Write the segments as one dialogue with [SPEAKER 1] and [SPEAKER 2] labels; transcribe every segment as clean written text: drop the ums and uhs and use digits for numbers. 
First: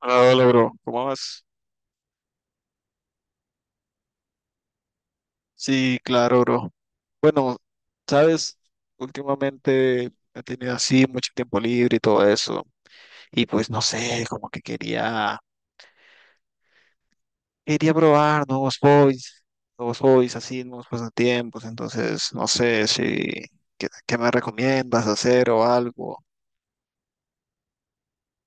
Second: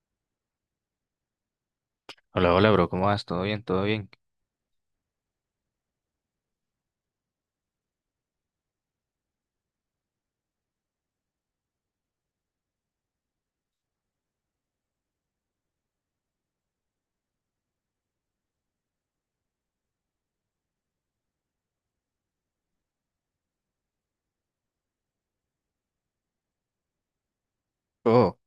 [SPEAKER 1] Hola, hola, bro. ¿Cómo vas?
[SPEAKER 2] Hola, hola, bro, ¿cómo vas? ¿Todo bien? ¿Todo bien?
[SPEAKER 1] Sí, claro, bro. Bueno, sabes, últimamente he tenido así mucho tiempo libre y todo eso. Y pues no sé, como que quería probar nuevos hobbies así, nuevos pasatiempos. Entonces, no sé si, ¿qué me recomiendas hacer o algo?
[SPEAKER 2] Oh,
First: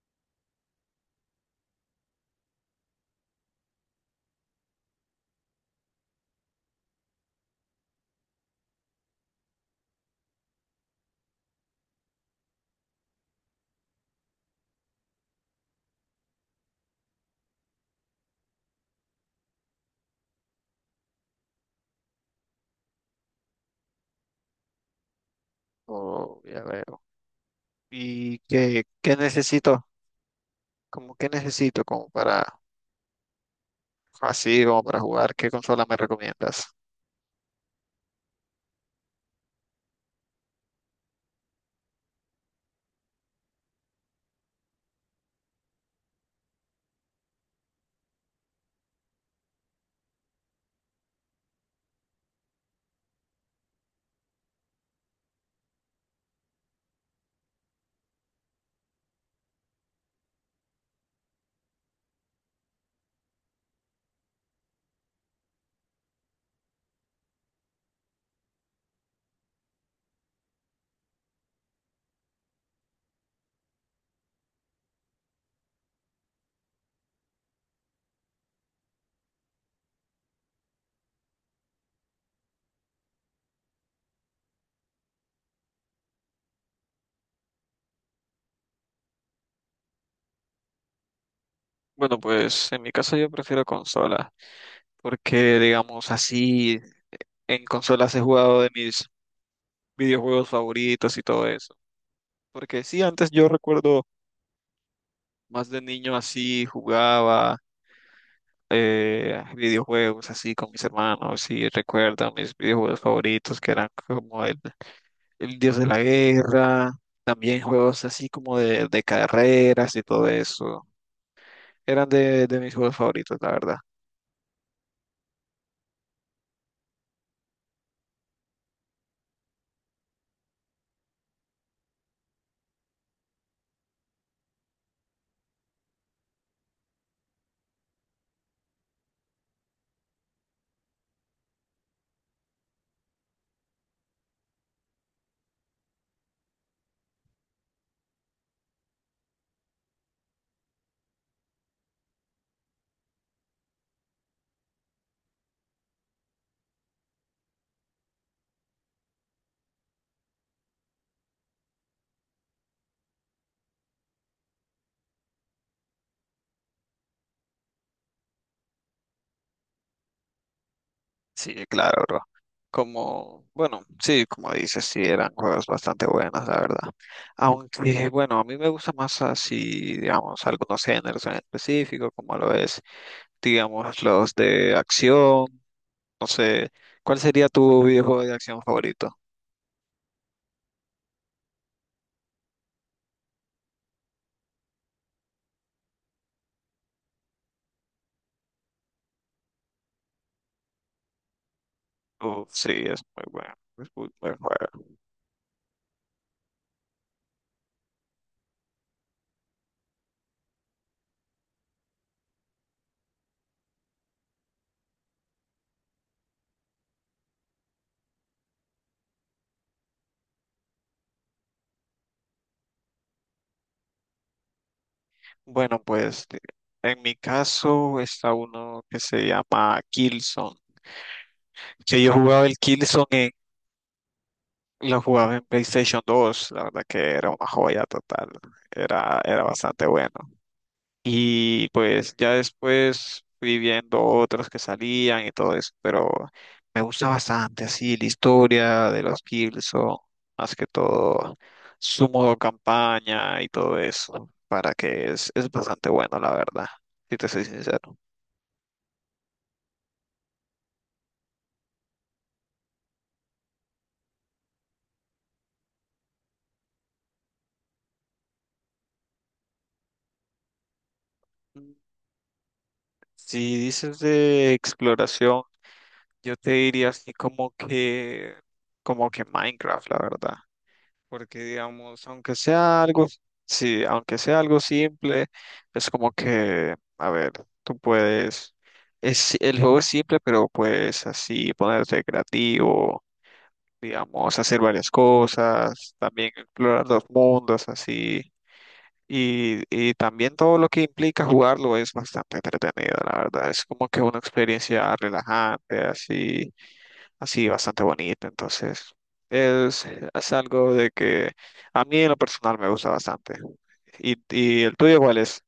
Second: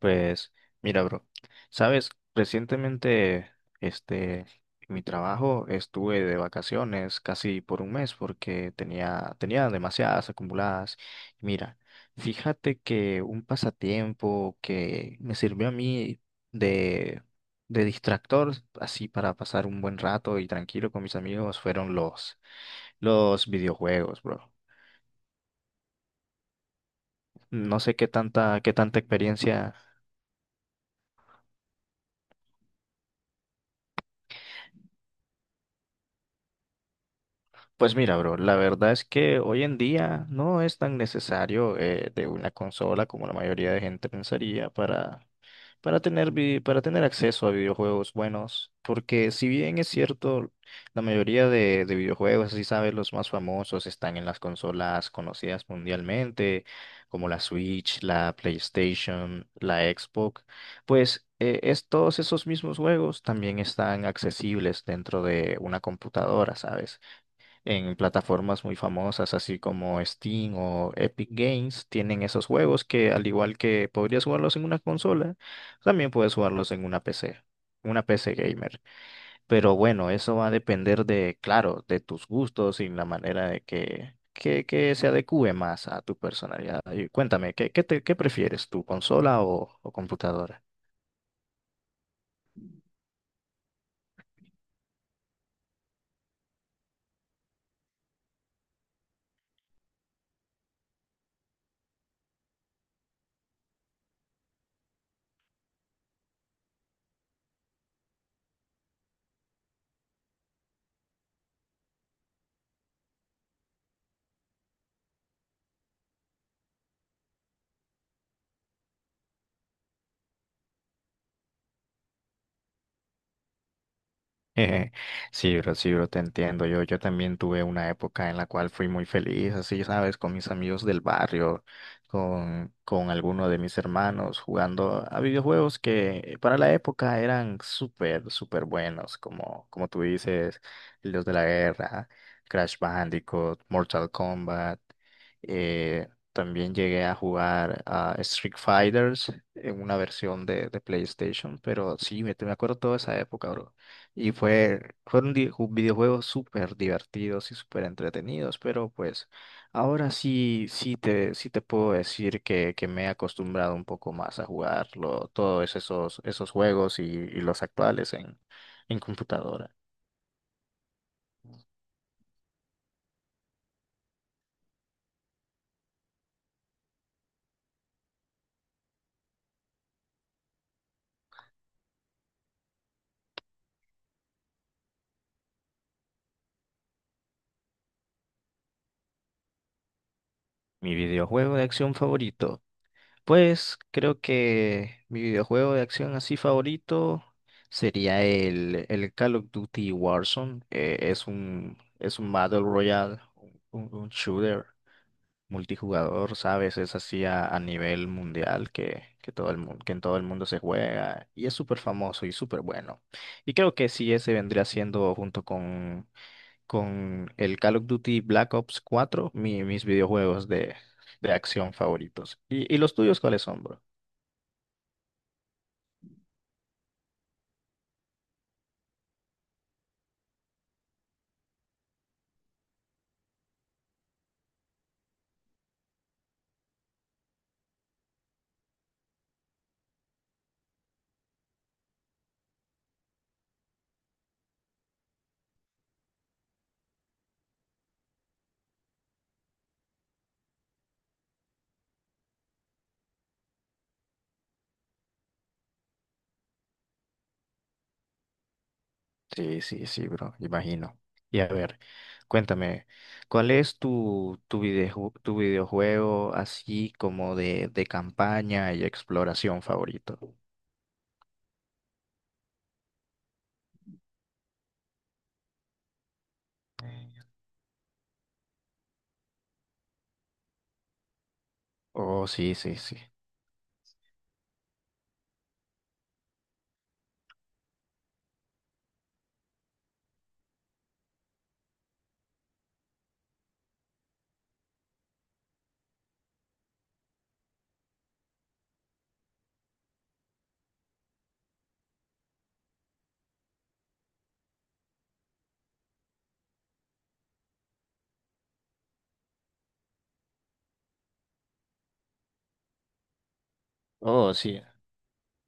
[SPEAKER 2] pues mira, bro, sabes, recientemente, este, en mi trabajo estuve de vacaciones casi por un mes porque tenía demasiadas acumuladas. Mira, fíjate que un pasatiempo que me sirvió a mí de, de distractor, así para pasar un buen rato y tranquilo con mis amigos, fueron los videojuegos, bro.
[SPEAKER 1] O ya veo.
[SPEAKER 2] No sé
[SPEAKER 1] ¿Y
[SPEAKER 2] qué
[SPEAKER 1] qué,
[SPEAKER 2] tanta
[SPEAKER 1] qué
[SPEAKER 2] experiencia.
[SPEAKER 1] necesito? ¿Como qué necesito como para, así, como para jugar? ¿Qué consola me recomiendas?
[SPEAKER 2] Pues mira, bro, la verdad es que hoy en día no es tan necesario de una consola como la mayoría de gente pensaría para tener, para tener acceso a videojuegos buenos, porque si bien es cierto, la mayoría de videojuegos, si sabes, los más famosos están en las consolas conocidas mundialmente, como la Switch, la PlayStation, la Xbox, pues todos esos mismos juegos también están accesibles dentro de una computadora, ¿sabes? En plataformas muy famosas, así como Steam o Epic Games, tienen esos juegos que al igual que podrías jugarlos en una consola, también puedes jugarlos en una PC, una PC gamer. Pero bueno, eso va a depender de, claro, de tus gustos y la manera de que se adecue más a tu personalidad. Y cuéntame, ¿ qué prefieres, tu consola o computadora?
[SPEAKER 1] Bueno, pues en mi caso yo prefiero consolas, porque digamos así, en consolas he jugado de mis videojuegos favoritos y todo eso. Porque sí, antes yo recuerdo más de niño así, jugaba videojuegos así con mis hermanos y recuerdo mis videojuegos favoritos que eran como el Dios de la Guerra, también juegos así como de carreras y todo eso. Eran de mis juegos favoritos, la verdad.
[SPEAKER 2] Sí, bro, te entiendo. Yo también tuve una época en la cual fui muy feliz, así, ¿sabes? Con mis amigos del barrio, con alguno de mis hermanos, jugando a videojuegos que para la época eran súper, súper buenos, como, como tú dices, los de la guerra, Crash Bandicoot, Mortal Kombat. eh, También llegué a jugar a Street Fighters en una versión de PlayStation, pero sí, me acuerdo toda esa época, bro. Fueron videojuegos súper divertidos y súper entretenidos, pero pues ahora sí, sí te puedo decir que me he acostumbrado un poco más a jugarlo, todos esos juegos y los actuales en computadora.
[SPEAKER 1] Sí, claro, bro. Como, bueno, sí, como dices, sí, eran juegos bastante buenos, la verdad. Aunque, bueno, a mí me gusta más así, digamos, algunos géneros en específico, como lo es, digamos, los de acción. No sé, ¿cuál sería tu videojuego de acción favorito?
[SPEAKER 2] Mi videojuego de acción favorito. Pues creo que mi videojuego de acción así favorito sería el Call of Duty Warzone. Es un
[SPEAKER 1] Uf,
[SPEAKER 2] Battle
[SPEAKER 1] sí, es
[SPEAKER 2] Royale,
[SPEAKER 1] muy bueno, es muy
[SPEAKER 2] un
[SPEAKER 1] buen
[SPEAKER 2] shooter
[SPEAKER 1] juego.
[SPEAKER 2] multijugador, ¿sabes? Es así a nivel mundial todo el mundo, que en todo el mundo se juega y es súper famoso y súper bueno. Y creo que sí, ese vendría siendo con el Call of Duty Black Ops cuatro, mis videojuegos de acción favoritos. Y los tuyos cuáles son, bro?
[SPEAKER 1] Bueno, en mi caso está uno que se llama Killzone, que yo jugaba el Killzone. Lo jugaba en PlayStation 2, la verdad que era una joya total, era bastante bueno. Y pues ya después fui viendo otros que salían y todo eso, pero me gusta bastante así la historia de los Killzone, más que todo su modo campaña y todo eso, para que es bastante bueno, la verdad, si te soy sincero.
[SPEAKER 2] Sí, sí, sí, bro, imagino. Y a ver, cuéntame, ¿cuál es tu videojuego así como de campaña y exploración favorito?
[SPEAKER 1] Mm, si dices de exploración, yo te diría así como que Minecraft, la verdad. Porque digamos,
[SPEAKER 2] Oh,
[SPEAKER 1] aunque
[SPEAKER 2] sí, sí,
[SPEAKER 1] sea
[SPEAKER 2] sí.
[SPEAKER 1] algo, sí, aunque sea algo simple, es como que, a ver, tú puedes, es, el juego es simple, pero puedes así ponerte creativo, digamos, hacer varias cosas, también explorar los mundos, así. Y también todo lo que implica jugarlo es bastante entretenido, la verdad. Es como que una experiencia relajante, así así bastante bonito. Entonces, es, es algo de que a mí en lo personal me gusta bastante.
[SPEAKER 2] Oh, sí.
[SPEAKER 1] Y el tuyo cuál es?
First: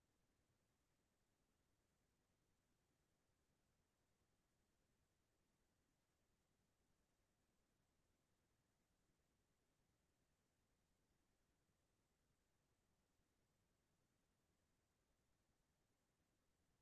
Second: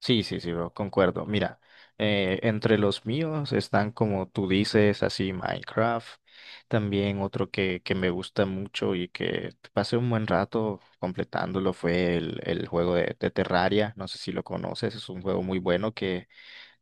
[SPEAKER 2] Sí, sí, sí, bro, concuerdo. Mira, entre los míos están como tú dices, así Minecraft. También otro que me gusta mucho y que pasé un buen rato completándolo fue el juego de Terraria. No sé si lo conoces, es un juego muy bueno que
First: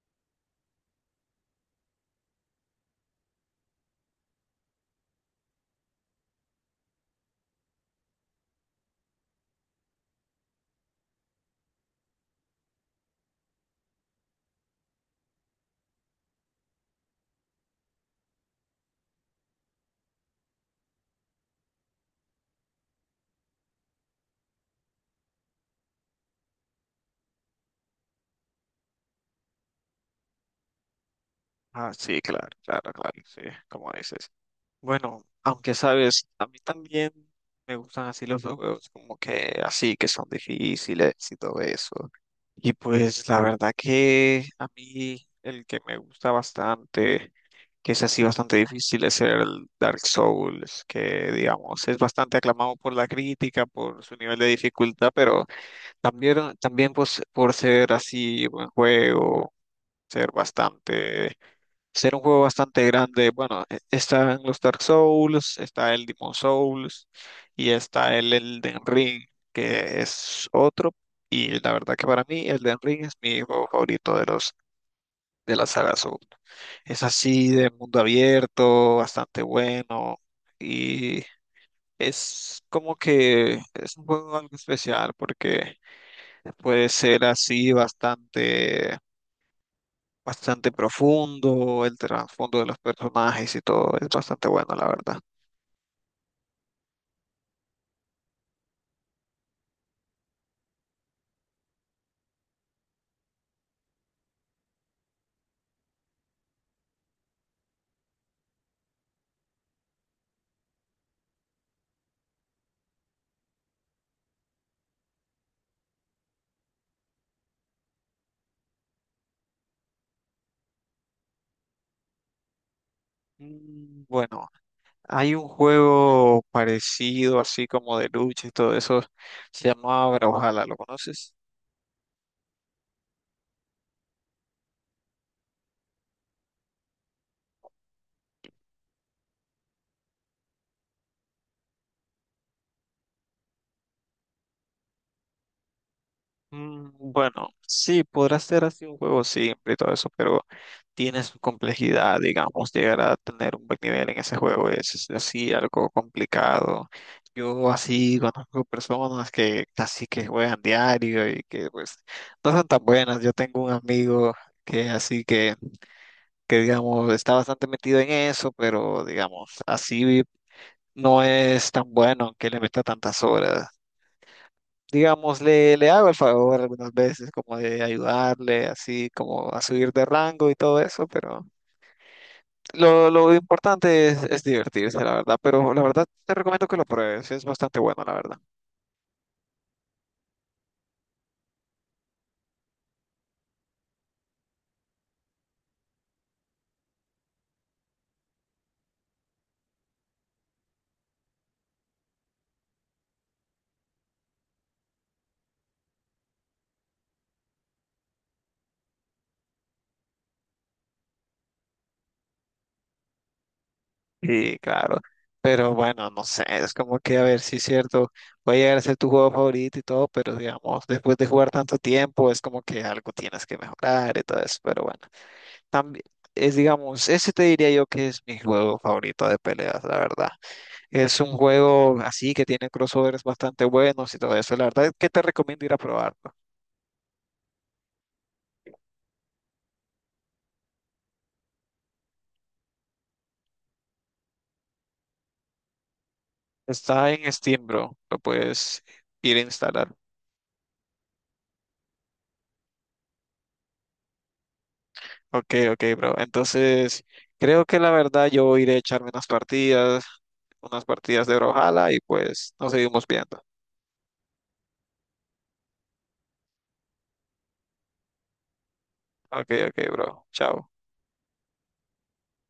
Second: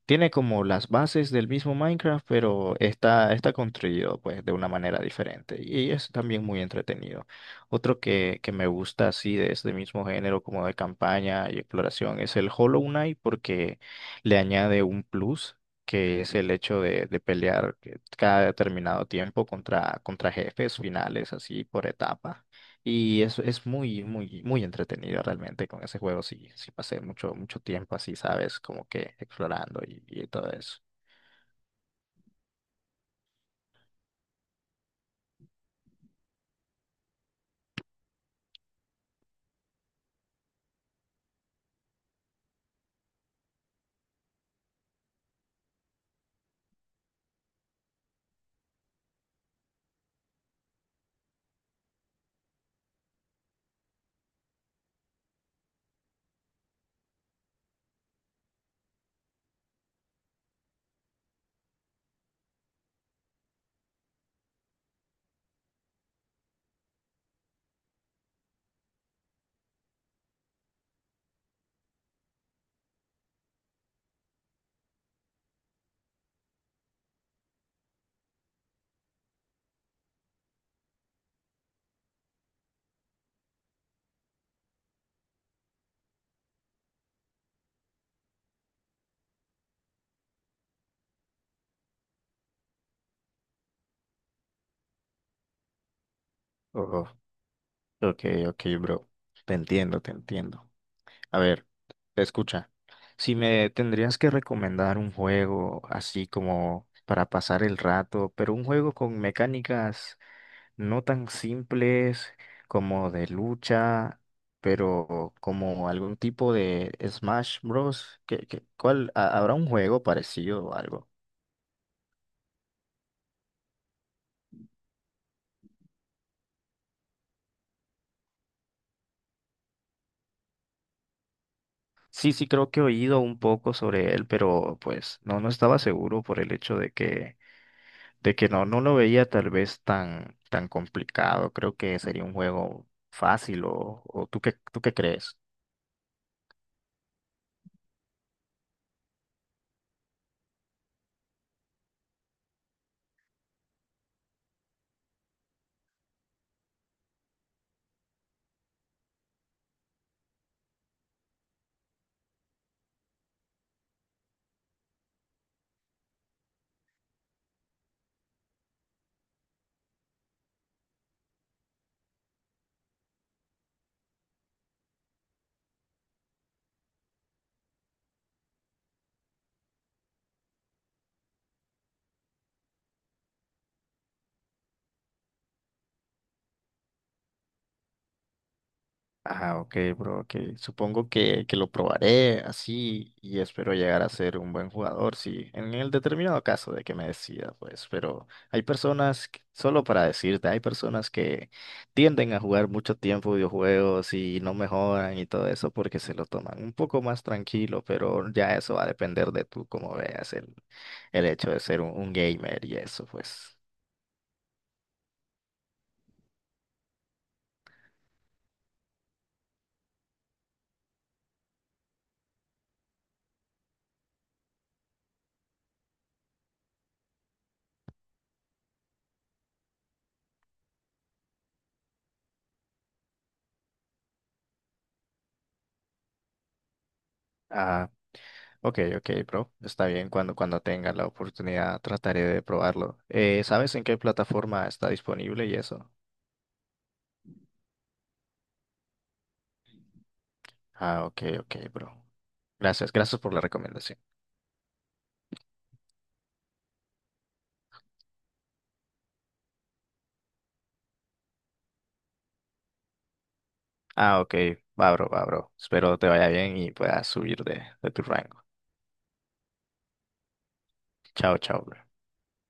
[SPEAKER 2] tiene como las bases del mismo Minecraft, pero está construido pues de una manera diferente y es también muy entretenido. Otro que me gusta así de este mismo género como de campaña y exploración es el Hollow Knight porque le añade un plus que es el hecho de pelear cada determinado tiempo contra jefes finales así por etapa. Y eso es muy, muy, muy entretenido realmente con ese juego. Sí, sí pasé mucho, mucho tiempo así, ¿sabes? Como que explorando y todo eso.
[SPEAKER 1] Ah, sí, claro, claro, claro, sí, como dices. Bueno, aunque sabes, a mí también me gustan así los juegos, como que así, que son difíciles y todo eso. Y pues la verdad que a mí el que me gusta bastante que es así bastante difícil, es el Dark Souls, que digamos es bastante aclamado por la crítica, por su nivel de dificultad, pero también, también pues, por ser así buen juego, ser bastante, ser un juego bastante grande. Bueno, están los Dark Souls, está el Demon Souls y está el Elden Ring, que es otro. Y la verdad que para mí Elden Ring es mi juego favorito de los de la saga Soul. Es así de mundo abierto, bastante bueno y es como que es un juego algo especial porque puede ser así bastante bastante profundo, el trasfondo de los personajes y todo, es bastante bueno la verdad.
[SPEAKER 2] Oh, ok, ok, bro. Te entiendo, te entiendo. A ver, escucha. Si me tendrías que recomendar un juego así como para pasar el rato, pero un juego con mecánicas no tan simples como de lucha, pero como algún tipo de Smash Bros. ¿ habrá un juego parecido o algo?
[SPEAKER 1] Mm, bueno, hay un juego parecido así como de lucha y todo eso, se llama Brawlhalla, ¿lo conoces?
[SPEAKER 2] Sí, sí, creo que he oído un poco sobre él, pero pues no, no estaba seguro por el hecho de que no, no lo veía tal vez tan, tan complicado. Creo que sería un juego fácil o ¿ tú qué crees?
[SPEAKER 1] Mm, bueno, sí, podrá ser así un juego simple y todo eso, pero tiene su complejidad, digamos, llegar a tener un buen nivel en ese juego es así algo complicado. Yo así conozco personas que así que juegan diario y que pues no son tan buenas. Yo tengo un amigo que así que digamos está bastante metido en eso, pero digamos así no es tan bueno que le meta tantas horas. Digamos, le hago el favor algunas veces como de ayudarle así como a subir de rango y todo eso, pero lo importante es divertirse, la verdad, pero la verdad te recomiendo que lo pruebes, es bastante bueno, la verdad.
[SPEAKER 2] Ah, ok, bro, ok. Supongo que lo probaré así y espero llegar a ser un buen jugador, sí, en el determinado caso de que me decida, pues, pero hay personas, solo para decirte, hay personas que tienden a jugar mucho tiempo videojuegos y no mejoran y todo eso porque se lo toman un poco más tranquilo, pero ya eso va a depender de tú, como veas el hecho de ser un gamer y eso, pues.
[SPEAKER 1] Sí, claro, pero bueno, no sé, es como que a ver si es cierto, puede llegar a ser tu juego favorito y todo, pero digamos, después de jugar tanto tiempo, es como que algo tienes que mejorar y todo eso, pero bueno, también es, digamos, ese te diría yo que es mi juego favorito de peleas, la verdad. Es un juego así que tiene crossovers bastante buenos y todo eso. La verdad es que te recomiendo ir a probarlo.
[SPEAKER 2] Ah. Ok, ok, bro. Está bien, cuando tenga la oportunidad trataré de probarlo. ¿Sabes en qué plataforma está disponible y eso?
[SPEAKER 1] Está en Steam, bro. Lo puedes ir a instalar.
[SPEAKER 2] Ah, ok, ok, bro. Gracias, gracias por la recomendación.
[SPEAKER 1] Ok, ok, bro. Entonces, creo que la verdad yo iré a echarme unas partidas de Brawlhalla y pues nos seguimos viendo.
[SPEAKER 2] Ah, ok, va, bro, va, bro. Espero te vaya bien y puedas subir de tu rango.
[SPEAKER 1] Ok, ok, bro. Chao.
[SPEAKER 2] Chao, chao, bro.